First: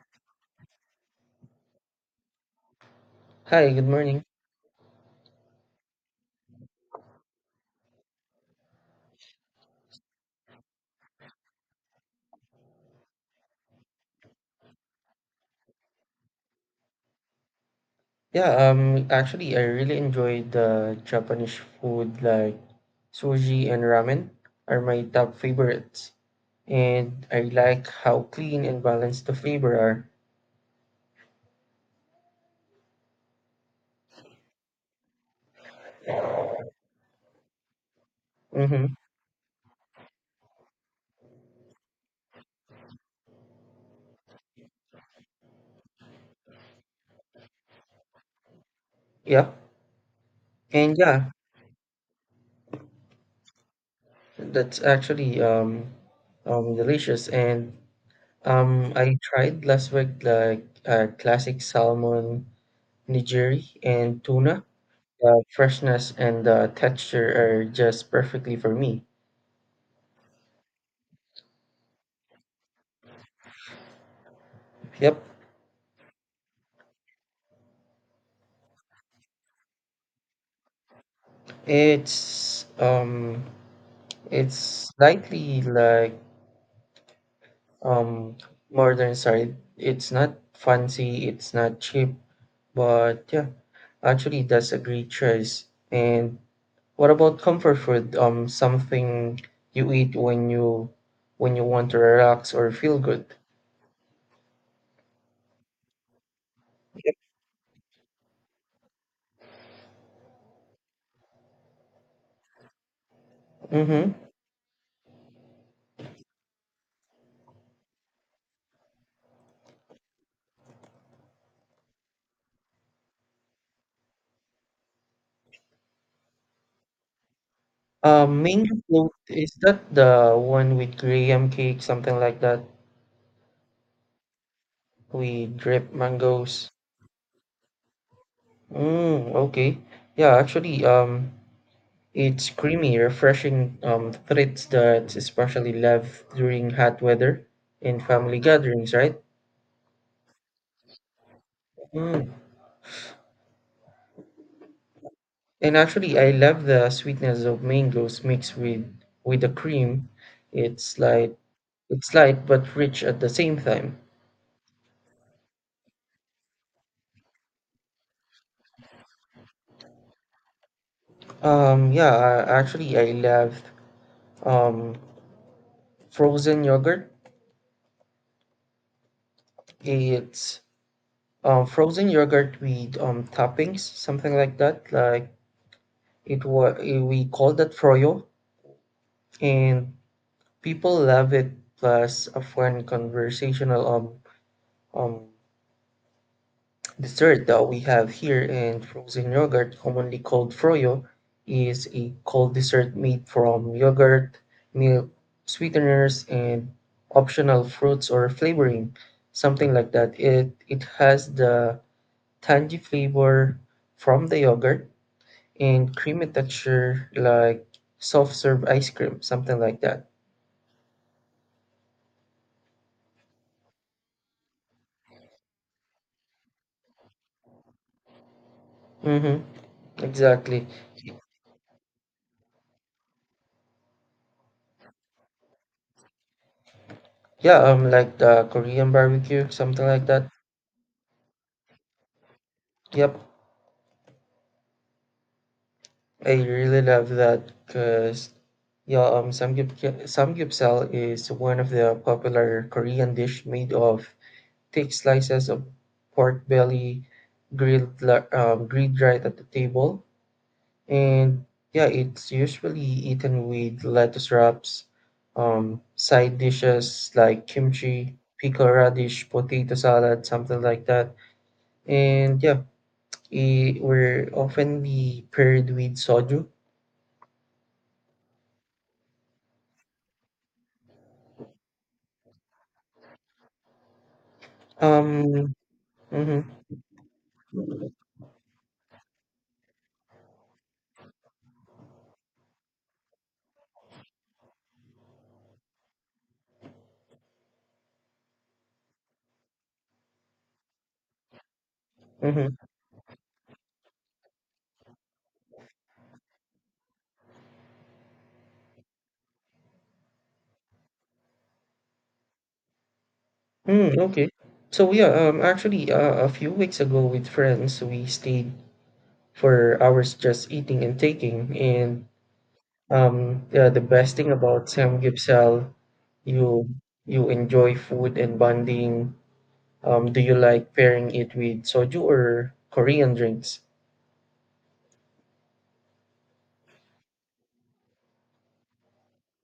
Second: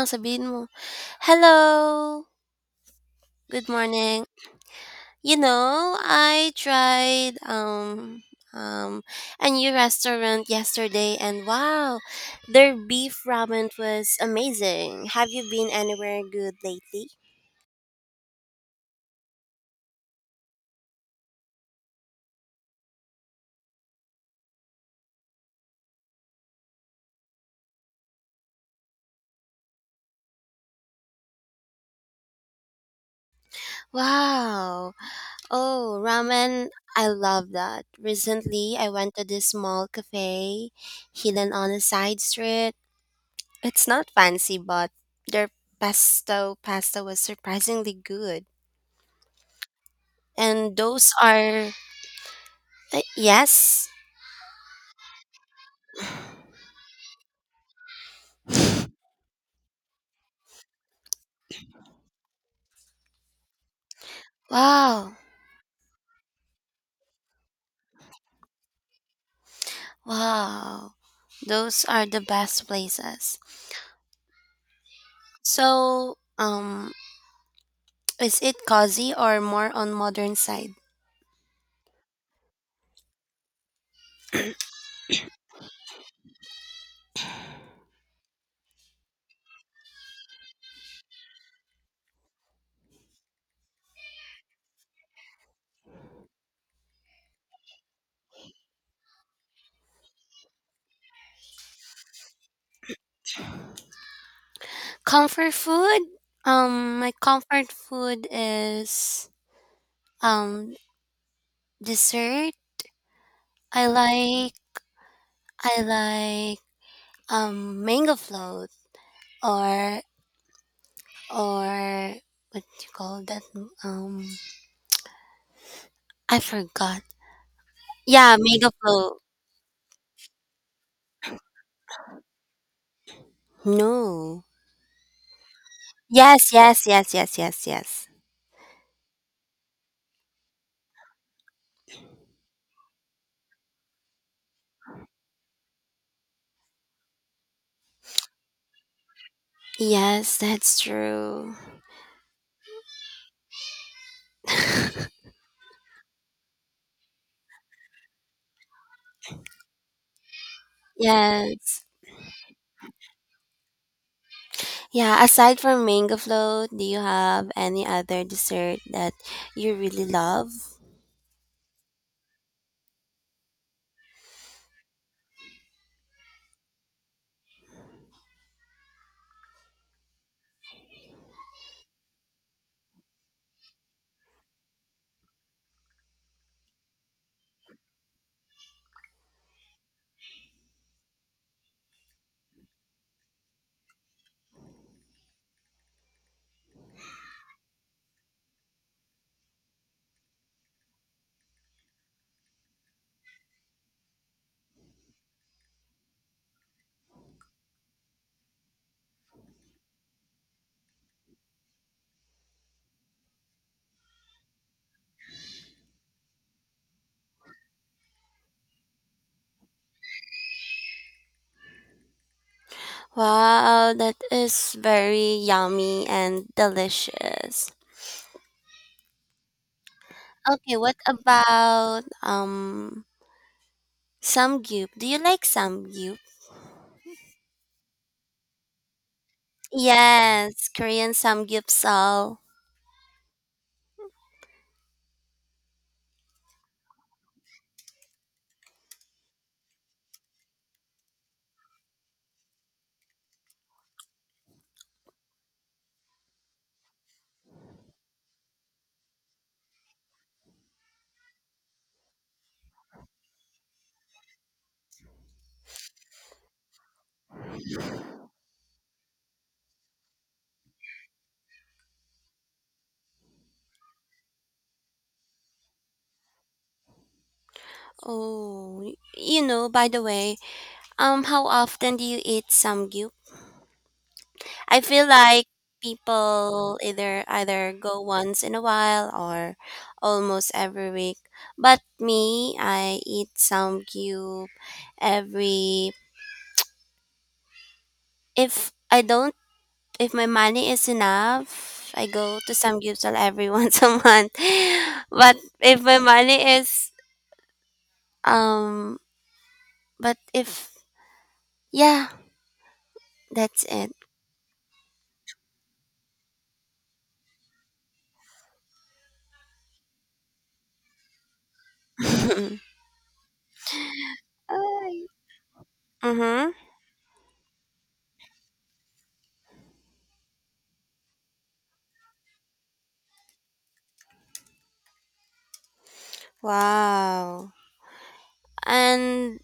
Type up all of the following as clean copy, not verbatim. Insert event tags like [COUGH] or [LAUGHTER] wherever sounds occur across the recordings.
Ang Sabihin mo, "Hello, good Hi, good morning. morning. You know, I tried um a new restaurant yesterday, and wow, their beef ramen was amazing. Have you been anywhere good lately?" Yeah, actually, I really enjoyed the Japanese food like sushi and ramen are my top favorites, and I like how clean and balanced the flavor are. Wow. Oh, ramen. I love that. Recently, I Mm-hmm. went to this small cafe hidden on a side street. It's not fancy, but their pesto pasta was surprisingly good. Yeah, And and those yeah, are, yes. that's actually delicious. And I tried last week like classic salmon nigiri and tuna. Wow. The freshness and the texture are just perfectly for me. Wow. Those are the best places. Yep. So, is it cozy or more on modern side? It's it's slightly like um modern side. It's not fancy, it's not cheap, but yeah, actually that's a great choice. And what about comfort food? Something you eat when you want to relax or feel good. Comfort food? My comfort food is um dessert. I Mm-hmm. like I like mango float, or or what you call that, um I forgot. Yeah, Um, mango mango float, float. is that the one with graham cake, something like that? No. We drip Yes, mangoes. yes, yes, yes, yes, yes. Mm, okay. Yeah, actually, it's creamy, refreshing treats that's especially loved during hot weather and family gatherings, right? Yes, that's true. Mm. And actually, I love the sweetness of mangoes mixed with the cream. It's like Yes. it's light but rich at the same time. Yeah, aside from mango float, do you have any other dessert that you really love? Yeah, actually, I love um frozen yogurt. It's frozen yogurt with toppings, something like that, like it was, we call that froyo, and people love it. Plus, a fun conversational um dessert that we have here, and frozen yogurt, commonly called froyo, is a cold dessert made from yogurt, milk, sweeteners, and optional fruits or flavoring, something like that. It has the tangy flavor from the yogurt and creamy texture like soft serve ice cream, something like that. Wow, that is very yummy and delicious. Mm-hmm. Exactly. Okay, what about samgyup? Do you like samgyup? Yeah, like the Korean barbecue, something like that. Yes, Korean samgyeopsal. Yep, I really love that because yeah, samgyeopsal is one of the popular Korean dish made of thick slices of pork belly grilled right at the table. And yeah, it's usually eaten with lettuce wraps, side dishes like kimchi, pickled radish, potato salad, something like that. And yeah, it were often be paired with soju. Oh, you know, by the way, how often do you eat samgyup? I feel like Um, mm-hmm, people either go once in a while or almost every week. But me, I eat some cube every, if I don't, if my money is enough, I go to mm-hmm. some cubes every [LAUGHS] once a month. But if my money is um but if, yeah, that's it. Mm, okay. So yeah, a few weeks ago with friends, we stayed for hours just eating and taking. And [LAUGHS] yeah, the best thing about Ay. Samgyeopsal, Mhm. you you enjoy food and bonding. Do you like pairing it with soju or Korean drinks? Wow. And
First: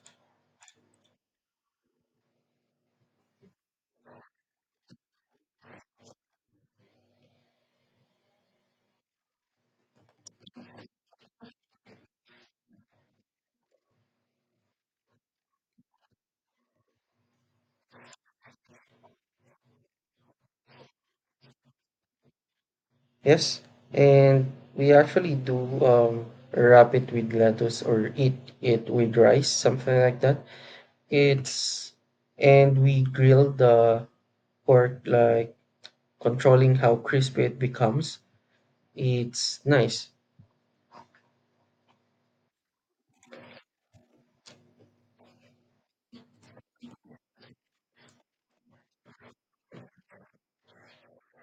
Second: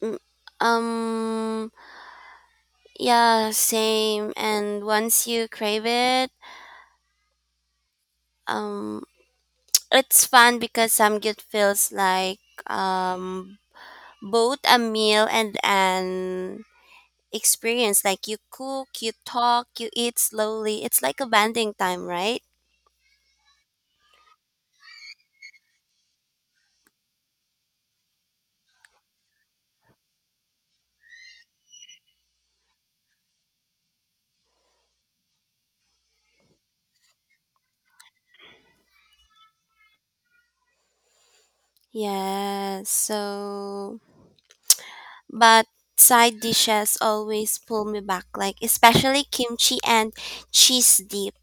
mm, um, yeah, same. And once you crave it, um, it's fun because samgyup feels like um both a meal and an experience. Like you cook, you talk, you eat slowly. It's like a bonding time, right? Yes, and we actually do, um, wrap it with lettuce or eat it with rice, something like that. It's, and we grill the pork, like controlling how crispy it becomes. It's nice. Yeah. So, but side dishes always pull me back. Like especially kimchi and cheese dip.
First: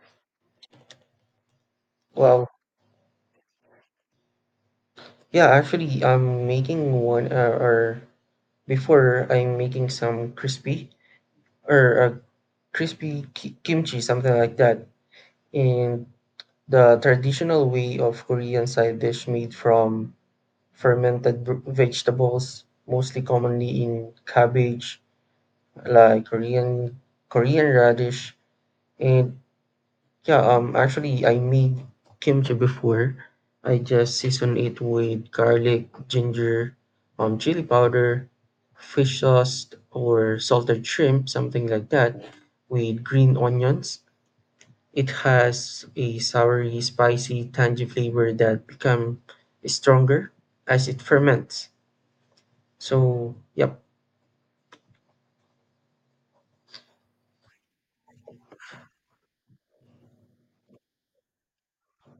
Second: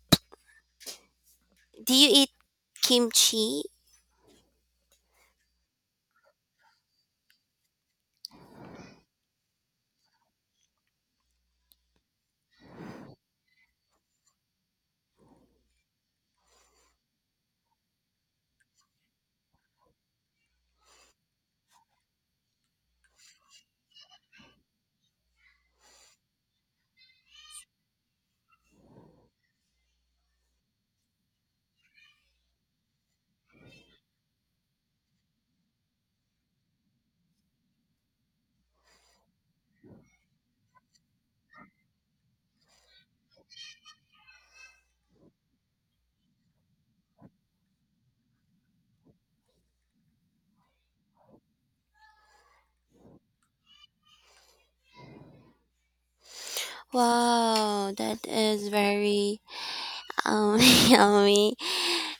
Do you eat Well, kimchi? yeah, actually, I'm making one, or before I'm making some crispy or a crispy kimchi, something like that, in the traditional way of Korean side dish made from fermented vegetables, mostly commonly in cabbage, like Korean radish. And yeah, actually, I made kimchi before. I just season it with garlic, ginger, chili powder, fish sauce, or salted shrimp, something like that, with green onions. It has a soury, spicy, tangy flavor that become stronger as it ferments. So, yep, Wow, that is very Um, [LAUGHS] yummy.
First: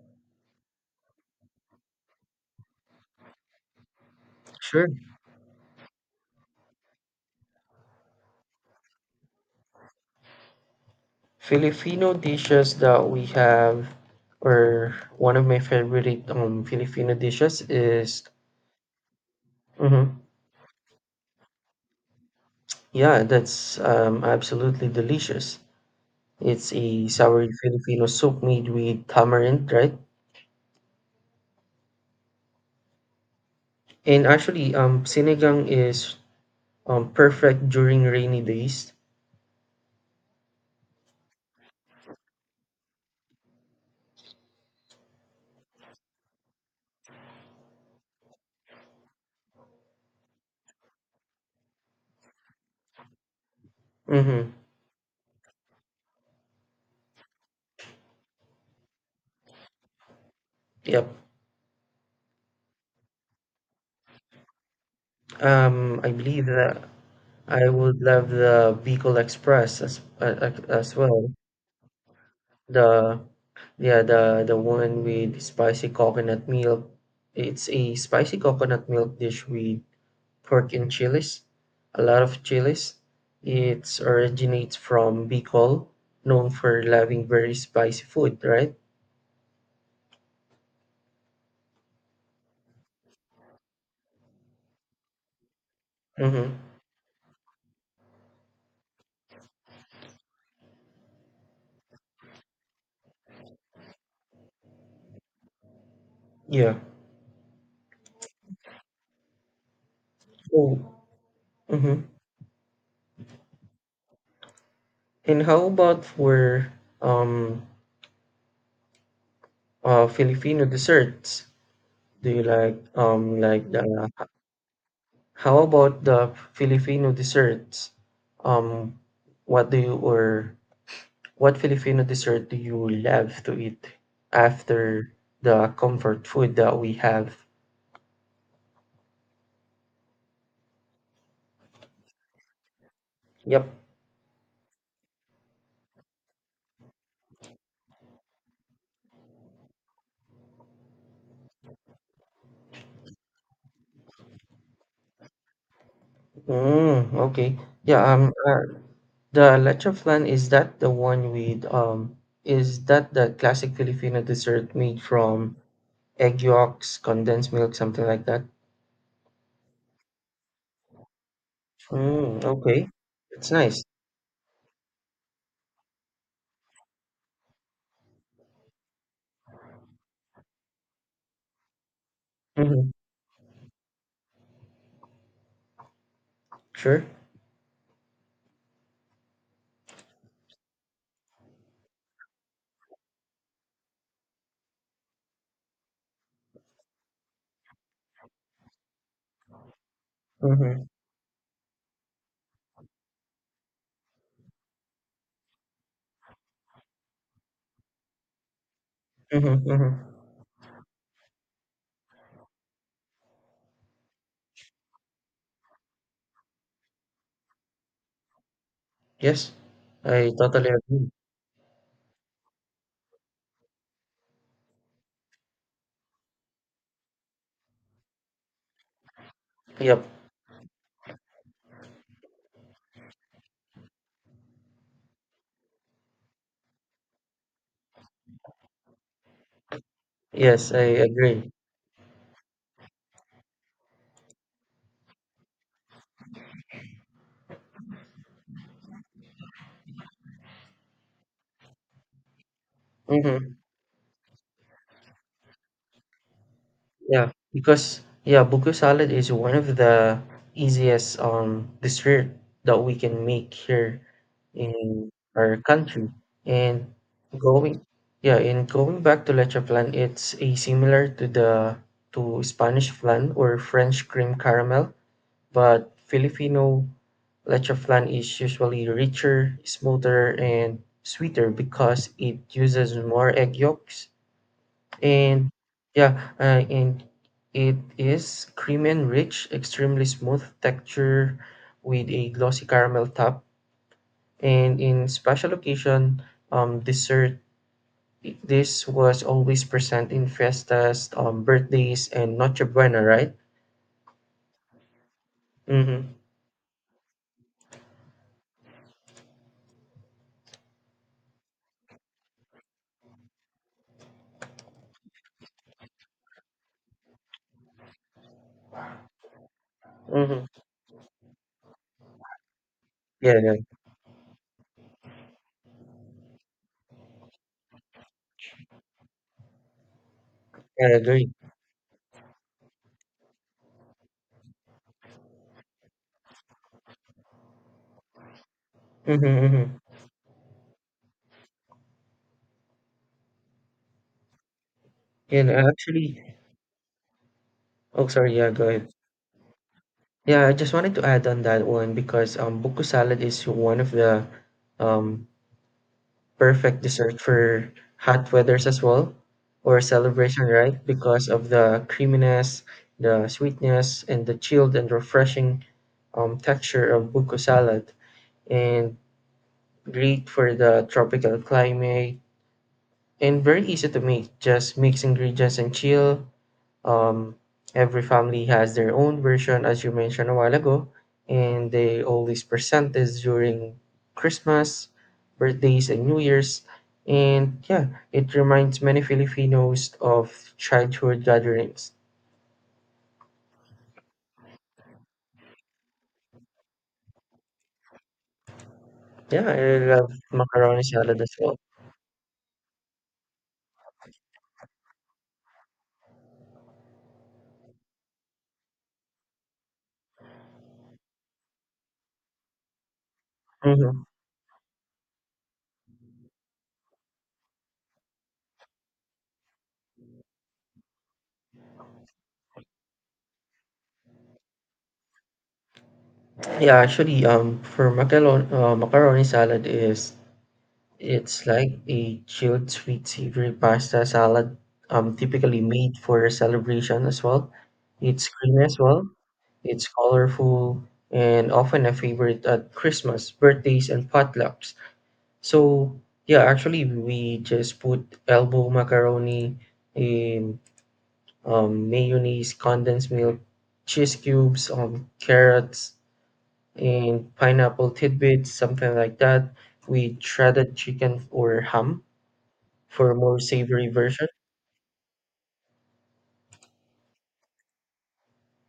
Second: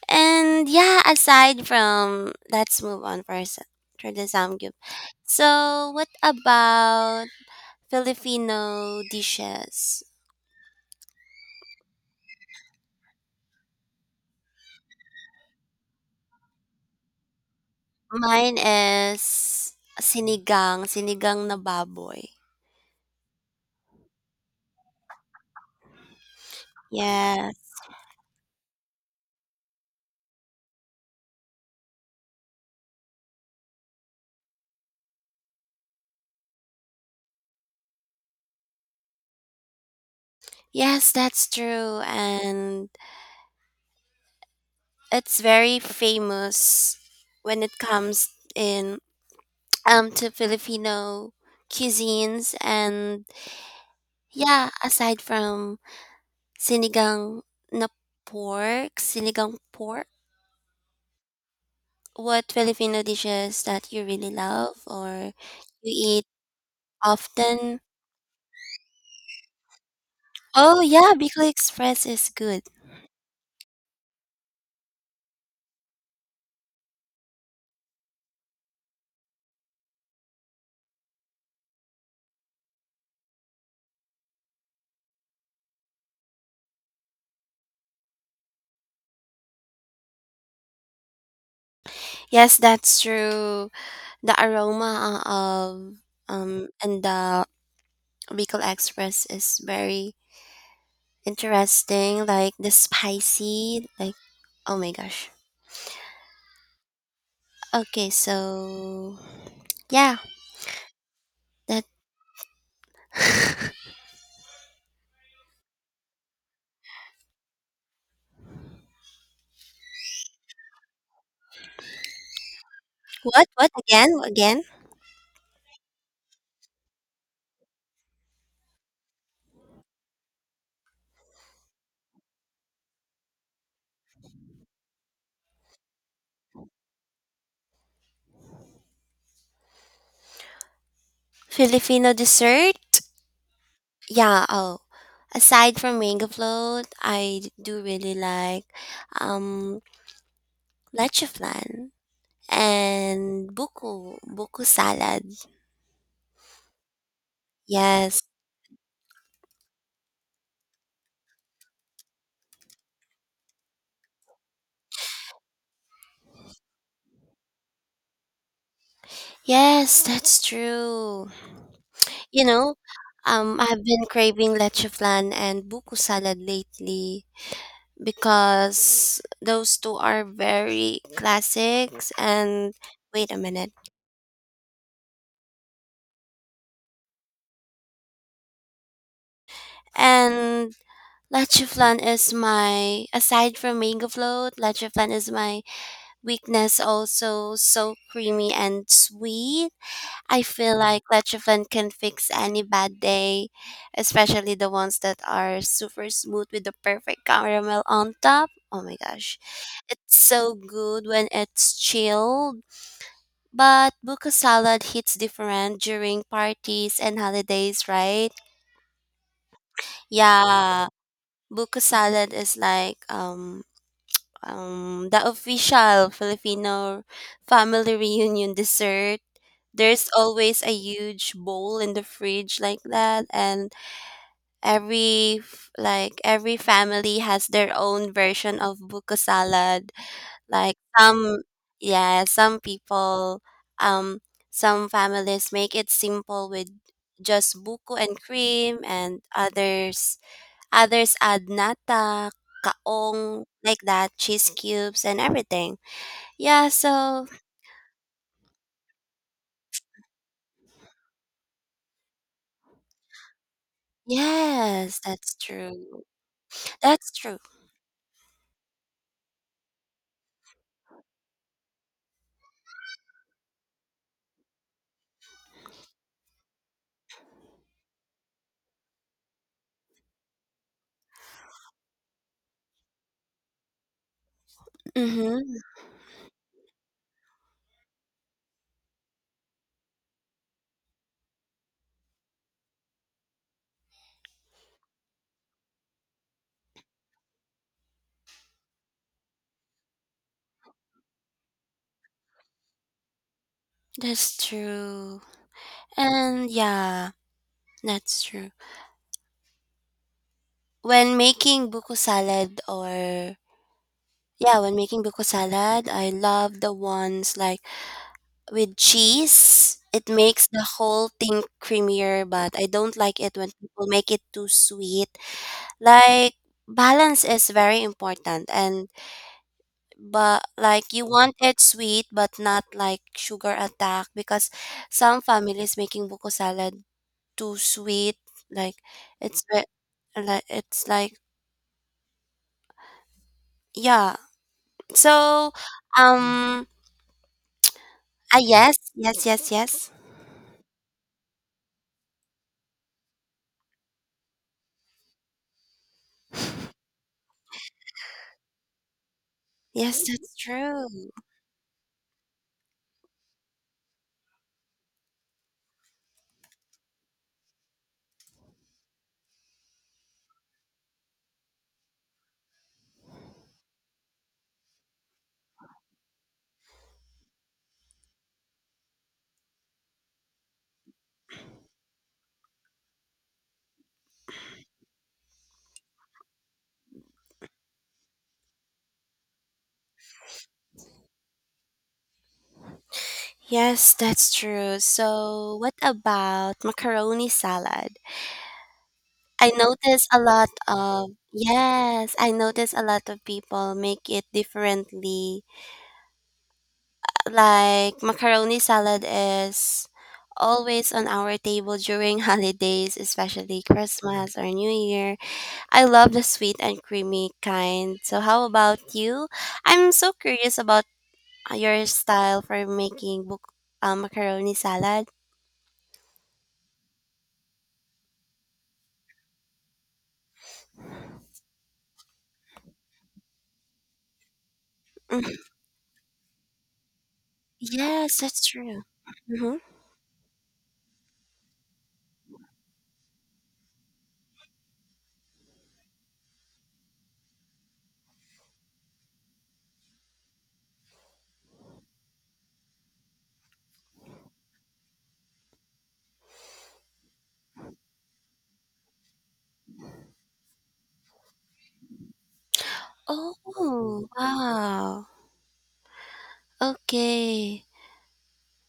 And yeah, aside from, let's move on first for the samgyup. sure. So, what about Filipino dishes? Filipino dishes that we have, or one of my favorite Filipino dishes is, Mine is mhm, sinigang, sinigang na baboy. yeah, that's absolutely delicious. It's a sour Yes. Filipino soup made with tamarind, right? And actually, sinigang is perfect during rainy days. Yes, that's true, and it's very famous when it comes in to Filipino cuisines. And Mm-hmm. yeah, aside from sinigang na pork, sinigang pork? Yep. What Filipino dishes that you really love or you I eat believe that I often? would love the Bicol Express Oh as yeah, well. Bicol Express is good. The yeah the one with spicy coconut milk. It's a spicy coconut milk dish with pork and chilies, a lot of chilies. It originates from Bicol, known for loving very spicy food, right? Yes, that's true. The aroma, of Mm-hmm. And the Bicol Express is very interesting. Like the spicy, like oh my gosh. Yeah. Okay, so yeah, Oh, that. mm-hmm. [LAUGHS] And how about for um Filipino desserts? Do you what like what the again? Again? how about the Filipino desserts? Um, what do you, or what Filipino dessert do you love to eat after the comfort food that we have? Filipino dessert? Yep. Yeah, oh. Aside from mango float, I do really like um leche and buku salad. Mm, okay. Yeah, Yes. The leche flan, is that the one with is that the classic Filipino dessert made from egg yolks, condensed milk, something like that? Yes, that's true. Mm, You know, okay. It's I've nice. been craving leche and buku salad lately because those two are very classics, and Mm-hmm. wait a minute. Sure. And leche is my, aside from mango float, leche is my weakness. Also so creamy and sweet. I feel Mhm, like Lechofen can fix any bad day, especially the ones that are super smooth with the perfect caramel on top. Oh my gosh. mhm, mhm. It's so good when it's chilled. But buko salad hits different during parties and holidays, right? Yes, I totally Yeah. agree. Buko salad is like the official Filipino family reunion dessert. Yep. There's always a huge bowl in the fridge like that, and every like every family has their own version of buko salad. Yes, Like I some, agree. yeah, some people, um, some families make it simple with just buko and cream, and others others add nata, kaong, Hmm. like that, cheese cubes and everything. Yeah, so Yeah, because yeah, buku salad is one of the easiest dessert that we can make here yes, in that's our true. country. And That's true. going going back to leche flan, it's a similar to the to Spanish flan or French cream caramel, but Filipino lechoflan is usually richer, smoother, and sweeter because it uses more egg yolks. And Mhm. yeah, and it is creamy and rich, extremely smooth texture with a glossy caramel top. And in special occasion, dessert. This was always present in festas, birthdays, and Noche Buena, right? That's true. Mm-hmm. And yeah, that's true. When making buko salad, or yeah, when making buko salad, I love the ones like with cheese. It makes Mm-hmm. the whole thing creamier, but I don't like it Yeah, when yeah, people make it too sweet. Like balance is very important, and but I like you agree. want it sweet but not like sugar attack because some families making buko salad too sweet, like Mm-hmm, it's mm-hmm. like it's like yeah. And So I actually, um oh sorry, ah yeah, go yes, ahead. yes, yes, yes. Yeah, I just wanted to add on that one because buko salad is one of the um perfect dessert for hot weathers as well, or Yes, that's celebration, right? true. Because of the creaminess, the sweetness, and the chilled and refreshing texture of buko salad, and great for the tropical climate, and very easy to make. Just mix ingredients and chill. Um, every family has their own version, as you mentioned a while ago, and they always present this during Christmas, birthdays, and New Year's. And yeah, it reminds many Filipinos of childhood gatherings. Yes, that's true. So, what about macaroni salad? Yeah, I I notice love a lot macaroni of, salad as well. yes, I notice a lot of people make it differently. Like macaroni salad is always on our table during [LAUGHS] holidays, especially Hmm. Christmas or New Year. I love the sweet and creamy kind. So how about you? I'm so curious about your style for making book macaroni salad. Yeah, actually, macaroni salad is it's like a chilled sweet savory pasta salad, Mhm. typically made for a celebration as well. Yes, It's that's creamy as true. well. Hmm. It's colorful and often a favorite at Christmas, birthdays, and potlucks. So yeah, actually we just put elbow macaroni in mayonnaise, condensed milk, cheese cubes, carrots, and pineapple tidbits, something like that. We shredded chicken or ham for a more savory Oh, version. wow. Okay.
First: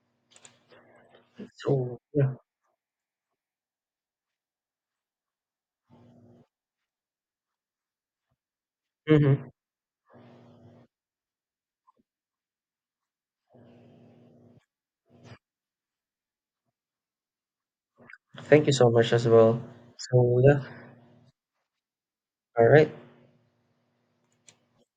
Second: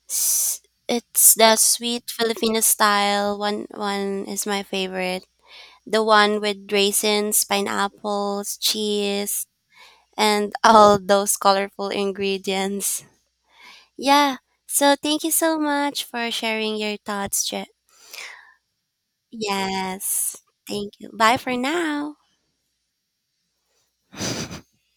S- it's the So sweet yeah, Filipino style. One is my favorite. The one with raisins, pineapples, cheese, hmm, and [LAUGHS] all those colorful ingredients. Yeah. So thank you so much for sharing your thoughts. Je- thank you so much as well. yes. So yeah, Thank you. Bye for now. all right.